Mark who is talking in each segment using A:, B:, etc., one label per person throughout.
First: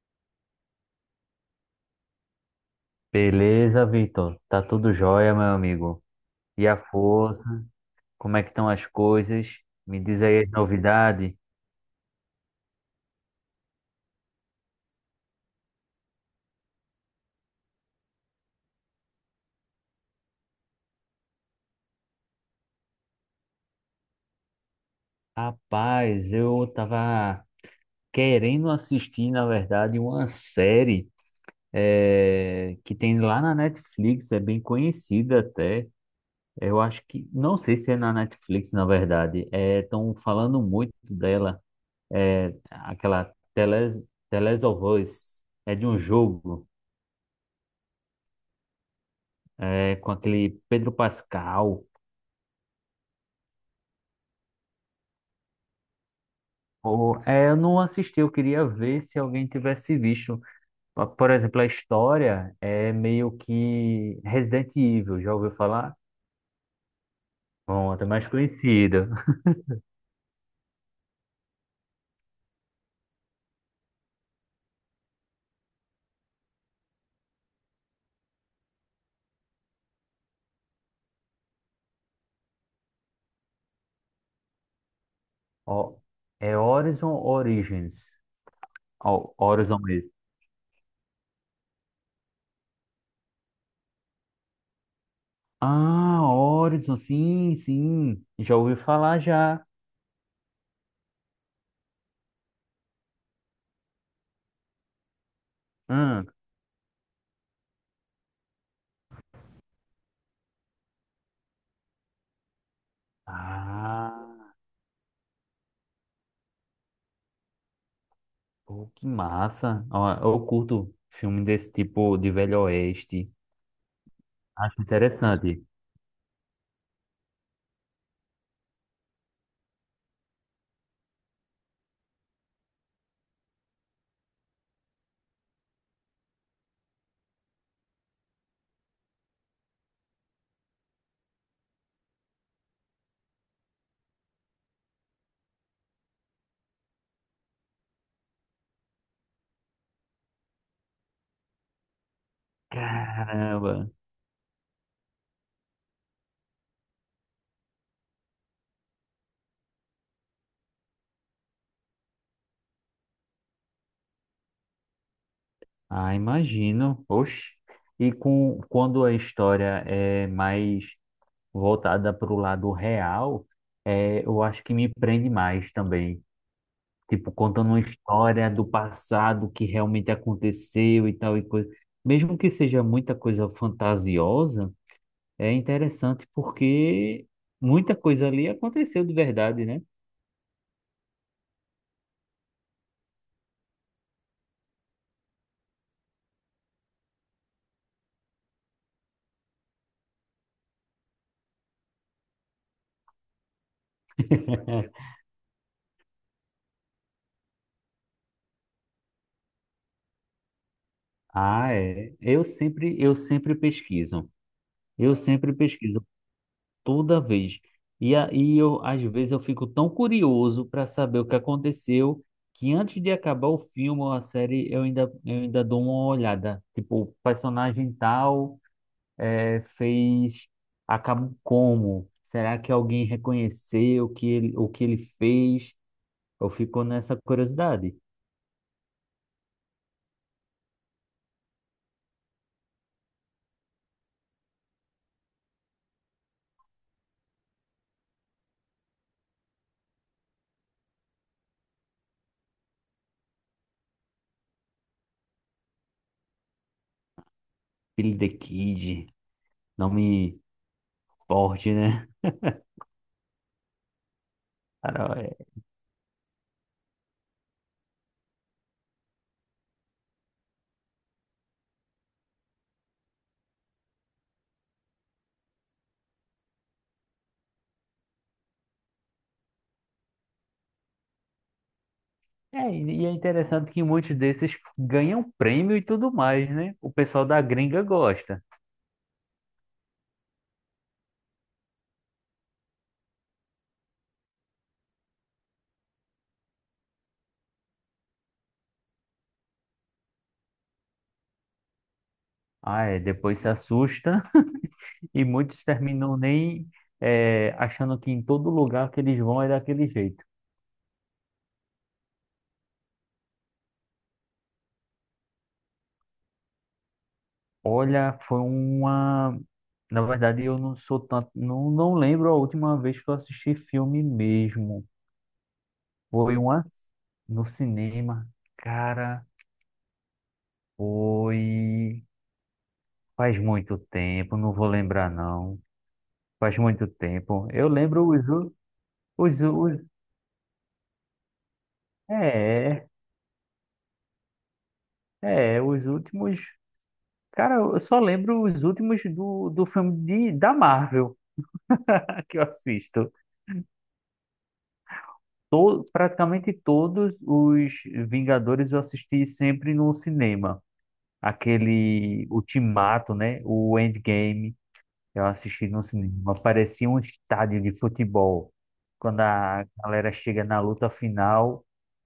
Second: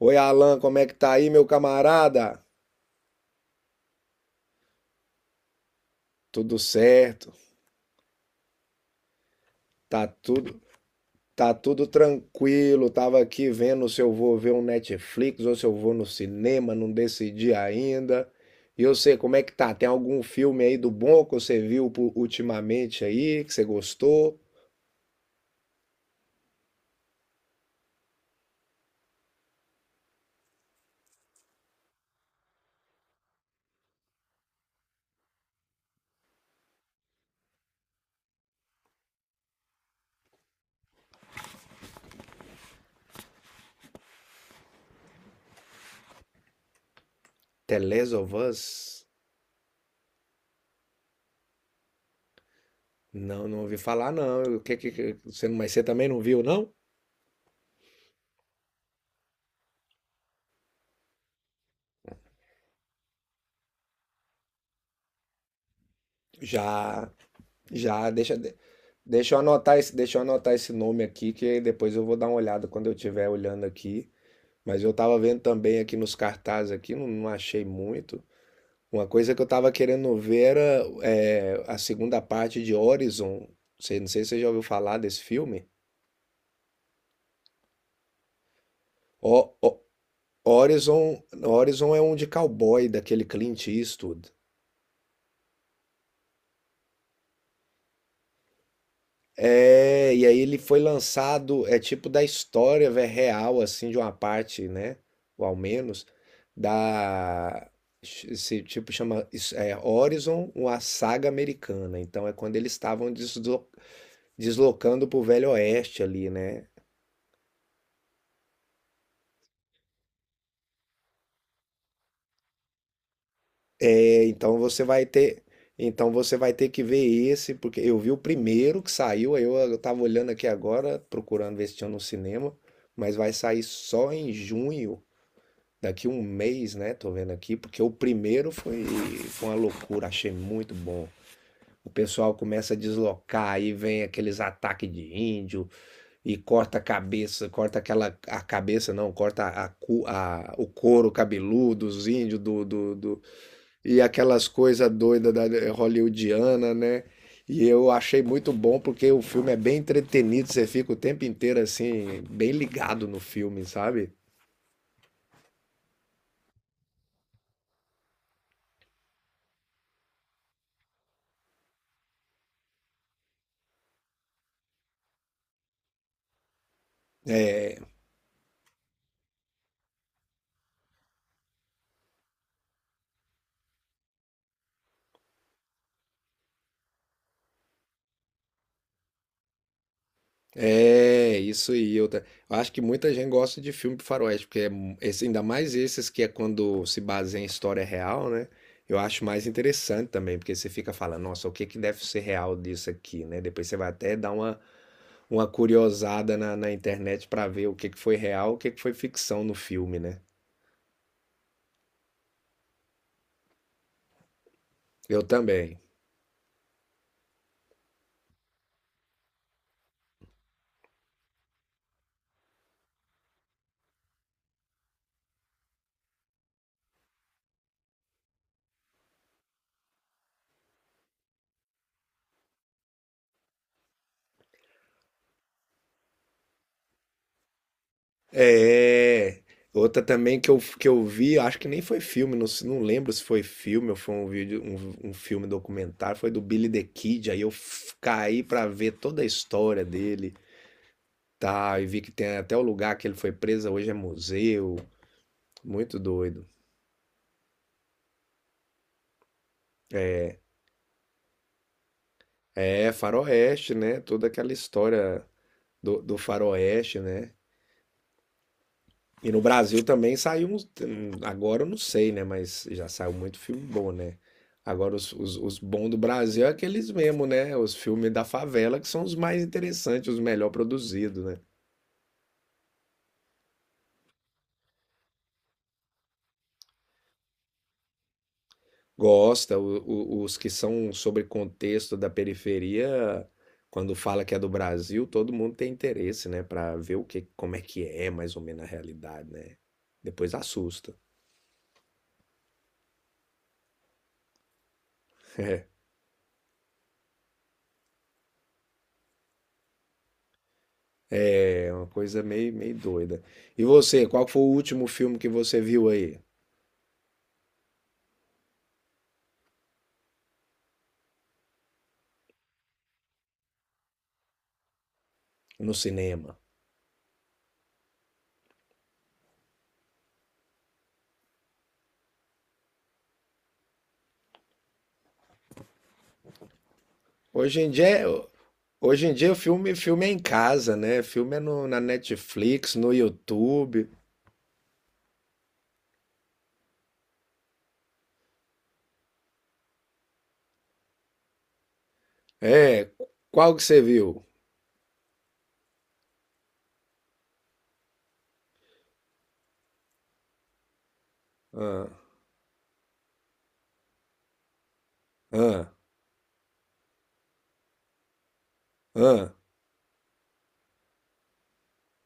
A: Oi, Alan, como é que tá aí, meu camarada?
B: Beleza, Vitor? Tá tudo jóia, meu amigo.
A: Tudo
B: E a
A: certo?
B: força? Como é que estão as coisas? Me
A: Tá
B: diz aí as
A: tudo,
B: novidades.
A: tá tudo tranquilo. Tava aqui vendo se eu vou ver um Netflix ou se eu vou no cinema, não decidi ainda. E eu sei como é que tá? Tem algum filme aí do bom que você viu ultimamente aí, que você gostou?
B: Rapaz, eu tava querendo assistir, na verdade, uma série que tem lá na Netflix, é bem conhecida até. Eu acho que, não sei se é na Netflix, na verdade. Estão falando muito dela, é, aquela Teles, Teles of Us. É de um jogo,
A: The Last of Us?
B: é, com aquele Pedro Pascal.
A: Não, não ouvi falar não. O que você, mas você também não viu, não?
B: Ou, é, eu não assisti, eu queria ver se alguém tivesse visto. Por exemplo, a história é meio que Resident Evil, já ouviu falar?
A: Já.
B: Bom, até
A: Já,
B: mais conhecido.
A: deixa eu anotar esse, deixa eu anotar esse nome aqui, que aí depois eu vou dar uma olhada quando eu estiver olhando aqui. Mas eu tava vendo também aqui nos cartazes aqui, não, não achei muito. Uma coisa que eu tava querendo ver era a segunda parte de Horizon. Você, não sei se você já ouviu falar desse filme.
B: Ó, é Horizon Origins. Ó,
A: O, o-
B: Horizon mesmo.
A: Horizon, Horizon é um de cowboy, daquele Clint Eastwood.
B: Ah, Horizon, sim, sim. Já ouvi falar já.
A: É, e aí ele foi lançado, é tipo da história, velho, real, assim, de uma parte, né? Ou ao menos,
B: Hum.
A: da. Esse tipo chama isso Horizon, uma saga americana. Então é quando eles estavam
B: Ah,
A: deslocando pro Velho Oeste ali, né?
B: pô, que massa. Ó, eu curto filme desse tipo de Velho Oeste.
A: É, então
B: Acho
A: você vai ter.
B: interessante.
A: Então você vai ter que ver esse, porque eu vi o primeiro que saiu, aí eu tava olhando aqui agora, procurando ver se tinha no cinema, mas vai sair só em junho. Daqui um mês, né? Tô vendo aqui, porque o primeiro foi, foi uma loucura, achei muito bom. O pessoal começa a deslocar, aí vem aqueles ataques de índio e corta a cabeça, corta aquela a cabeça não, corta o couro cabeludo dos índios
B: Caramba.
A: e aquelas coisas doidas da hollywoodiana, né? E eu achei muito bom porque o filme é bem entretenido, você fica o tempo inteiro assim, bem ligado no filme, sabe?
B: Ah, imagino. Oxe. Quando a história é mais voltada para o lado real, é, eu acho que me prende mais também. Tipo, contando uma história do passado que realmente aconteceu e tal e coisa. Mesmo que seja muita coisa fantasiosa, é interessante porque muita coisa ali aconteceu de verdade, né?
A: É, isso aí. Eu acho que muita gente gosta de filme faroeste, porque esse, ainda mais esses que é quando se baseia em história real, né? Eu acho mais interessante também, porque você fica falando, nossa, o que que deve ser real disso aqui, né? Depois você vai até dar uma curiosada na internet pra ver o que que foi real, o que que foi ficção no filme, né?
B: Ah, é. Eu sempre pesquiso. Eu
A: Eu
B: sempre
A: também.
B: pesquiso. Toda vez. E aí eu às vezes eu fico tão curioso para saber o que aconteceu que antes de acabar o filme ou a série eu ainda dou uma olhada, tipo, o personagem tal fez, acabou como? Será que alguém reconheceu o que ele fez? Eu fico nessa curiosidade.
A: É, outra também que eu vi, acho que nem foi filme, não, não lembro se foi filme ou foi um vídeo, um filme documentário, foi do Billy the Kid, aí eu caí pra ver toda a história dele, tá, e vi que tem até o lugar que ele foi preso, hoje é museu, muito doido.
B: Billy the Kid, nome forte, né?
A: É, Faroeste, né, toda aquela história
B: Cara,
A: do Faroeste, né, e no Brasil também saiu uns. Agora eu não sei, né? Mas já saiu muito filme bom, né? Agora os bons do Brasil é aqueles mesmo, né? Os filmes da favela que são os mais interessantes, os melhor produzidos, né?
B: é, e é interessante que muitos desses ganham prêmio e tudo mais, né? O pessoal da gringa gosta.
A: Gosta, os que são sobre contexto da periferia, quando fala que é do Brasil, todo mundo tem interesse, né? Pra ver o que, como é que é mais ou menos a realidade, né? Depois assusta.
B: Ah, é, depois se assusta. E muitos terminam nem é, achando que em todo lugar que eles vão é daquele jeito.
A: É uma coisa meio, meio doida. E você, qual foi o último filme que você viu aí?
B: Olha, foi uma. Na verdade, eu não sou tanto. Não, não lembro a última vez que eu assisti filme mesmo.
A: No cinema.
B: Foi uma no cinema. Cara, foi. Faz muito tempo, não vou lembrar não. Faz muito tempo.
A: Hoje
B: Eu
A: em dia,
B: lembro os, u-
A: hoje em dia o
B: os,
A: filme,
B: os,
A: filme é em casa, né? Filme é no, na Netflix,
B: é,
A: no YouTube.
B: é, os últimos. Cara, eu só lembro os últimos do filme de, da Marvel que eu
A: É,
B: assisto.
A: qual que você viu?
B: Praticamente todos os Vingadores eu assisti sempre no cinema.
A: Ah,
B: Aquele Ultimato, né? O Endgame, eu assisti
A: ah,
B: no cinema. Parecia um estádio de futebol. Quando
A: ah.
B: a galera chega na luta final.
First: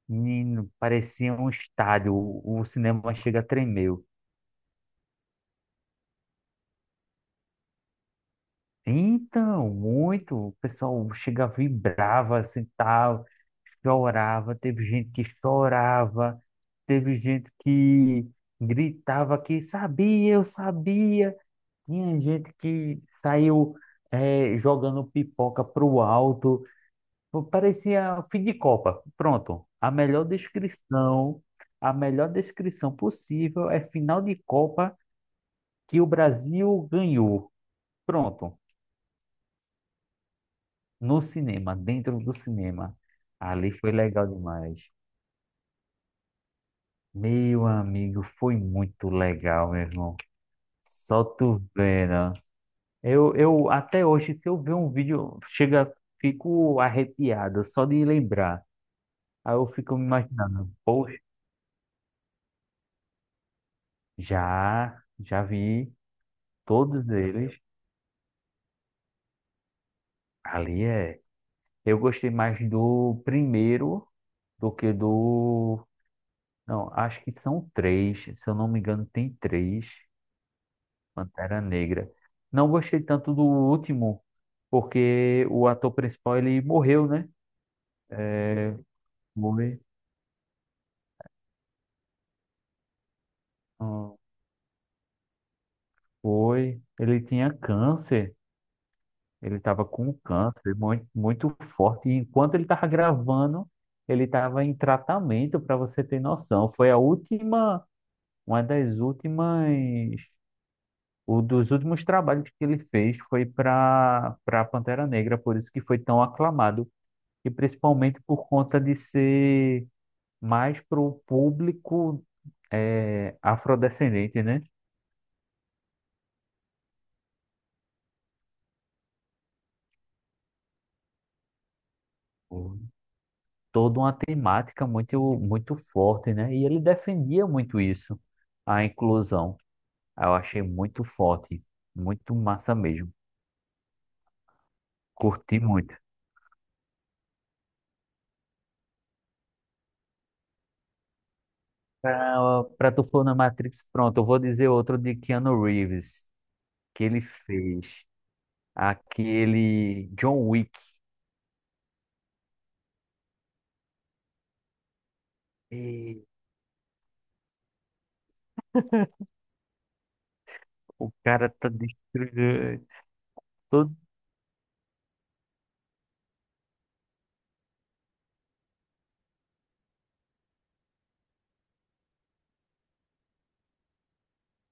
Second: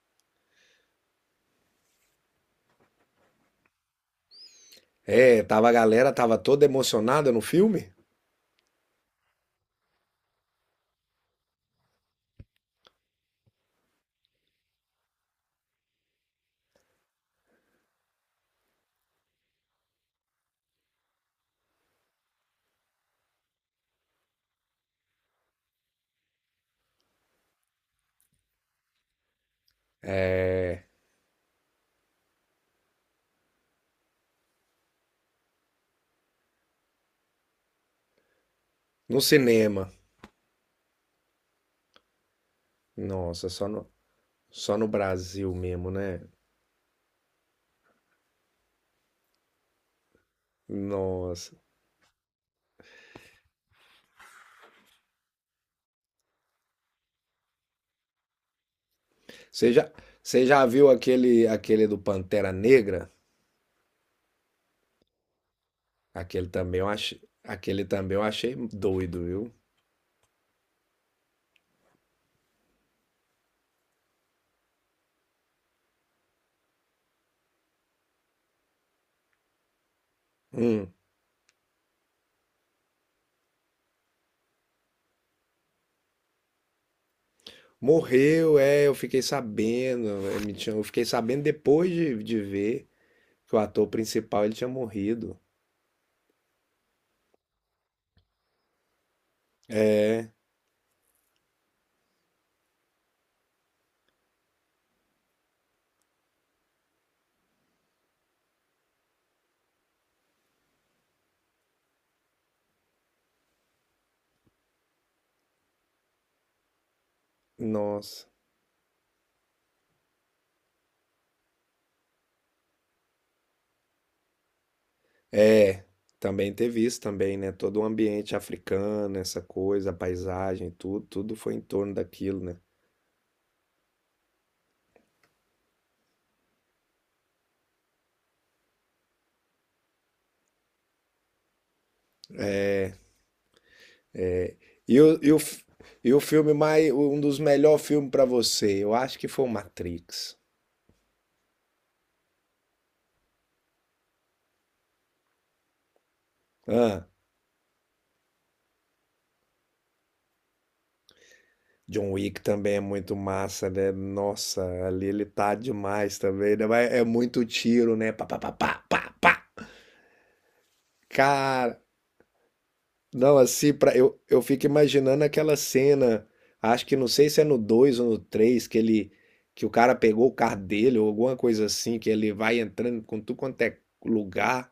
B: Menino, parecia um estádio, o cinema chega a tremer.
A: É, tava a galera tava toda emocionada no filme?
B: Então, muito, o pessoal chega, vibrava, assim, tal, chorava, teve gente que chorava, teve gente que gritava que sabia, eu sabia, tinha gente que saiu jogando pipoca pro alto. Pô, parecia fim de Copa. Pronto, a melhor descrição possível é final de Copa que o Brasil ganhou. Pronto,
A: No cinema.
B: no cinema, dentro do cinema.
A: Nossa,
B: Ali foi legal
A: só
B: demais.
A: no Brasil mesmo, né?
B: Meu amigo, foi muito legal, meu irmão. Só
A: Nossa.
B: tu vendo. Eu até hoje, se eu ver um vídeo, chega, fico arrepiado só de lembrar. Aí eu
A: Você já,
B: fico me
A: você já
B: imaginando,
A: viu
B: poxa,
A: aquele aquele do Pantera Negra?
B: já, já vi
A: Aquele também eu
B: todos
A: achei,
B: eles.
A: aquele também eu achei doido, viu?
B: Ali é. Eu gostei mais do primeiro do que do. Não, acho que são três. Se eu não me engano, tem três
A: Hum.
B: Pantera Negra. Não gostei tanto do último, porque o ator principal ele morreu, né?
A: Morreu, é, eu fiquei
B: Foi.
A: sabendo, eu fiquei sabendo depois de ver que o ator
B: Ah,
A: principal ele tinha morrido.
B: foi. Ele tinha câncer. Ele estava com câncer muito, muito forte. E enquanto ele estava gravando, ele estava em tratamento, para você ter noção. Foi a última, uma das últimas. O dos últimos trabalhos que ele fez foi para Pantera Negra, por isso que foi tão aclamado, e principalmente
A: Nossa.
B: por conta de ser mais para o público afrodescendente, né?
A: É, também teve isso também, né? Todo o ambiente africano, essa coisa, a paisagem, tudo, tudo foi em torno daquilo, né?
B: Uhum. Toda uma temática muito, muito forte, né? E ele defendia muito isso, a inclusão. Eu achei muito forte, muito massa mesmo.
A: E o, e o,
B: Curti
A: f-
B: muito.
A: e o filme mais, um dos melhores filmes pra você, eu acho que foi o Matrix.
B: Para tu for na Matrix, pronto, eu vou dizer outro de Keanu Reeves, que
A: Ah,
B: ele fez. Aquele John Wick.
A: John Wick também é muito massa, né? Nossa, ali ele tá demais
B: E
A: também, né? Mas é muito tiro, né? Pá, pá, pá, pá, pá, pá.
B: o cara tá
A: Cara,
B: destruindo
A: não, assim,
B: todo
A: pra, eu fico imaginando aquela cena, acho que não sei se é no 2 ou no 3 que ele, que o cara pegou o carro dele ou alguma coisa assim, que ele vai entrando com tudo quanto é lugar,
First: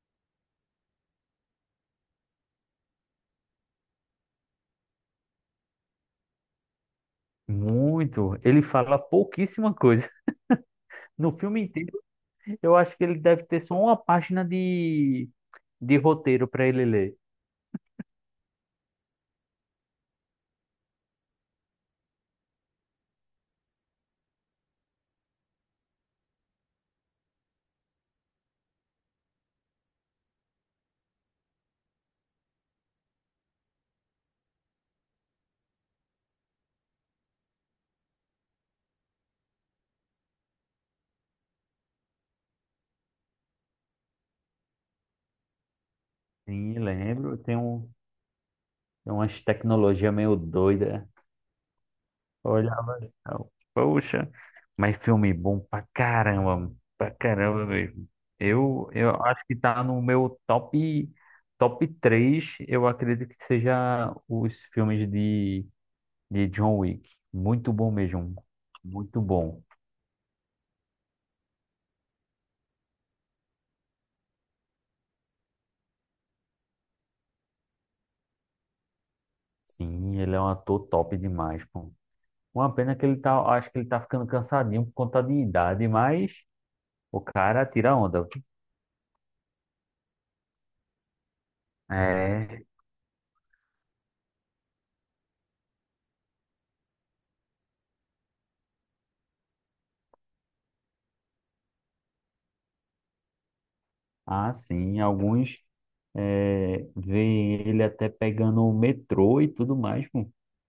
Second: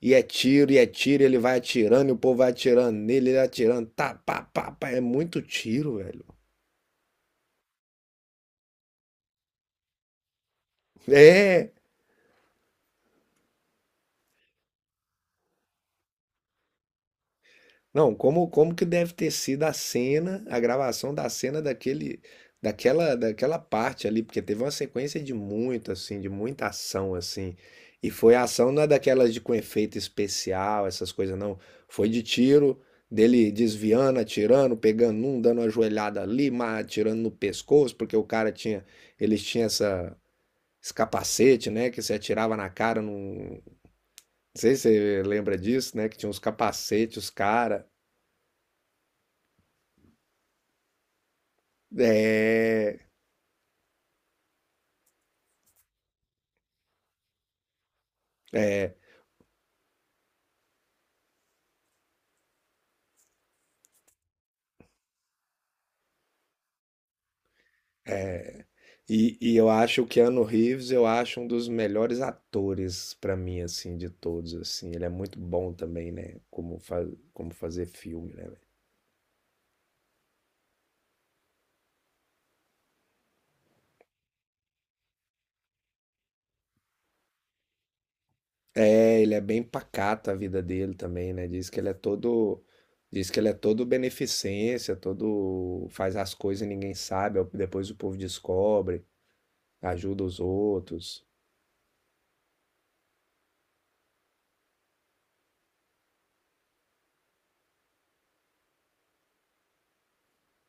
A: e é tiro, e é tiro, e ele vai atirando, e o povo vai atirando nele, ele atirando, tá, pá, pá, pá, é muito tiro, velho.
B: muito. Ele fala pouquíssima coisa. No filme
A: É.
B: inteiro, eu acho que ele deve ter só uma página de roteiro para ele ler.
A: Não, como que deve ter sido a cena, a gravação da cena daquele daquela parte ali, porque teve uma sequência de muito assim, de muita ação assim. E foi ação não é daquelas de com efeito especial, essas coisas não. Foi de tiro, dele desviando, atirando, pegando um, dando uma joelhada ali, mas atirando no pescoço, porque o cara tinha, eles tinham essa esse capacete, né, que se atirava na cara, não, não sei se você lembra disso, né, que tinha uns
B: Sim,
A: capacetes, os
B: lembro. Tem
A: cara.
B: um, tem umas tecnologia meio doida. Olhava,
A: É,
B: então, poxa, mas filme bom pra caramba mesmo. Eu acho que tá no meu top, top 3. Eu acredito que seja os filmes de John Wick. Muito bom mesmo, muito
A: e
B: bom.
A: eu acho o Keanu Reeves, eu acho um dos melhores atores pra mim, assim, de todos, assim. Ele é muito bom também, né? Como fazer filme, né?
B: Sim, ele é um ator top demais, pô. Uma pena que ele tá, acho que ele tá ficando cansadinho por conta de idade, mas o cara tira onda.
A: É, ele é bem pacato a vida dele também, né? Diz que ele é todo,
B: É.
A: diz que ele é todo beneficência, todo faz as coisas e ninguém sabe, depois o povo descobre, ajuda os outros.
B: Ah, sim, alguns veem ele até pegando o metrô e tudo mais, pô.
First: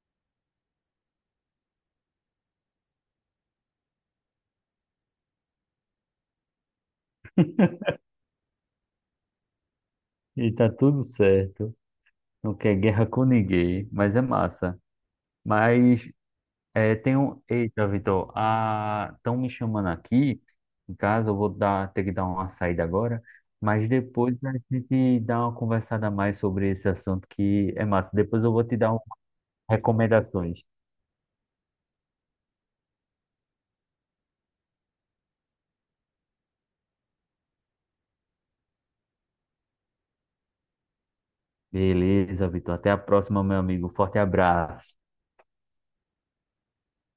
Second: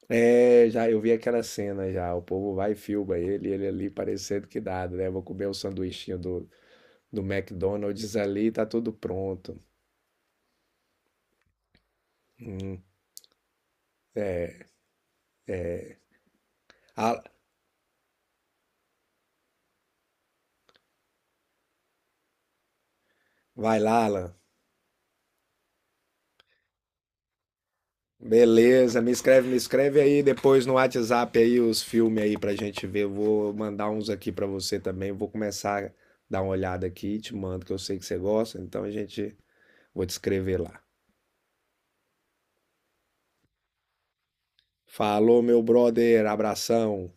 A: É, já eu vi aquela cena já, o povo vai e filma ele, e ele ali parecendo que nada, né? Vou comer o sanduichinho do McDonald's ali, tá tudo pronto.
B: E tá tudo certo. Não quer guerra com ninguém, mas é massa. Mas é tem
A: Ah,
B: um. Eita, Vitor, estão me chamando aqui. Em casa, eu vou dar, ter que dar uma saída agora.
A: vai
B: Mas
A: lá, Alan.
B: depois a gente dá uma conversada a mais sobre esse assunto que é massa. Depois eu vou te dar um-
A: Beleza, me escreve aí
B: recomendações.
A: depois no WhatsApp aí os filmes aí pra gente ver. Eu vou mandar uns aqui pra você também. Vou começar a dar uma olhada aqui, te mando que eu sei que você gosta, então a gente vou te escrever lá.
B: Beleza, Vitor. Até a próxima, meu amigo. Forte abraço.
A: Falou, meu brother, abração.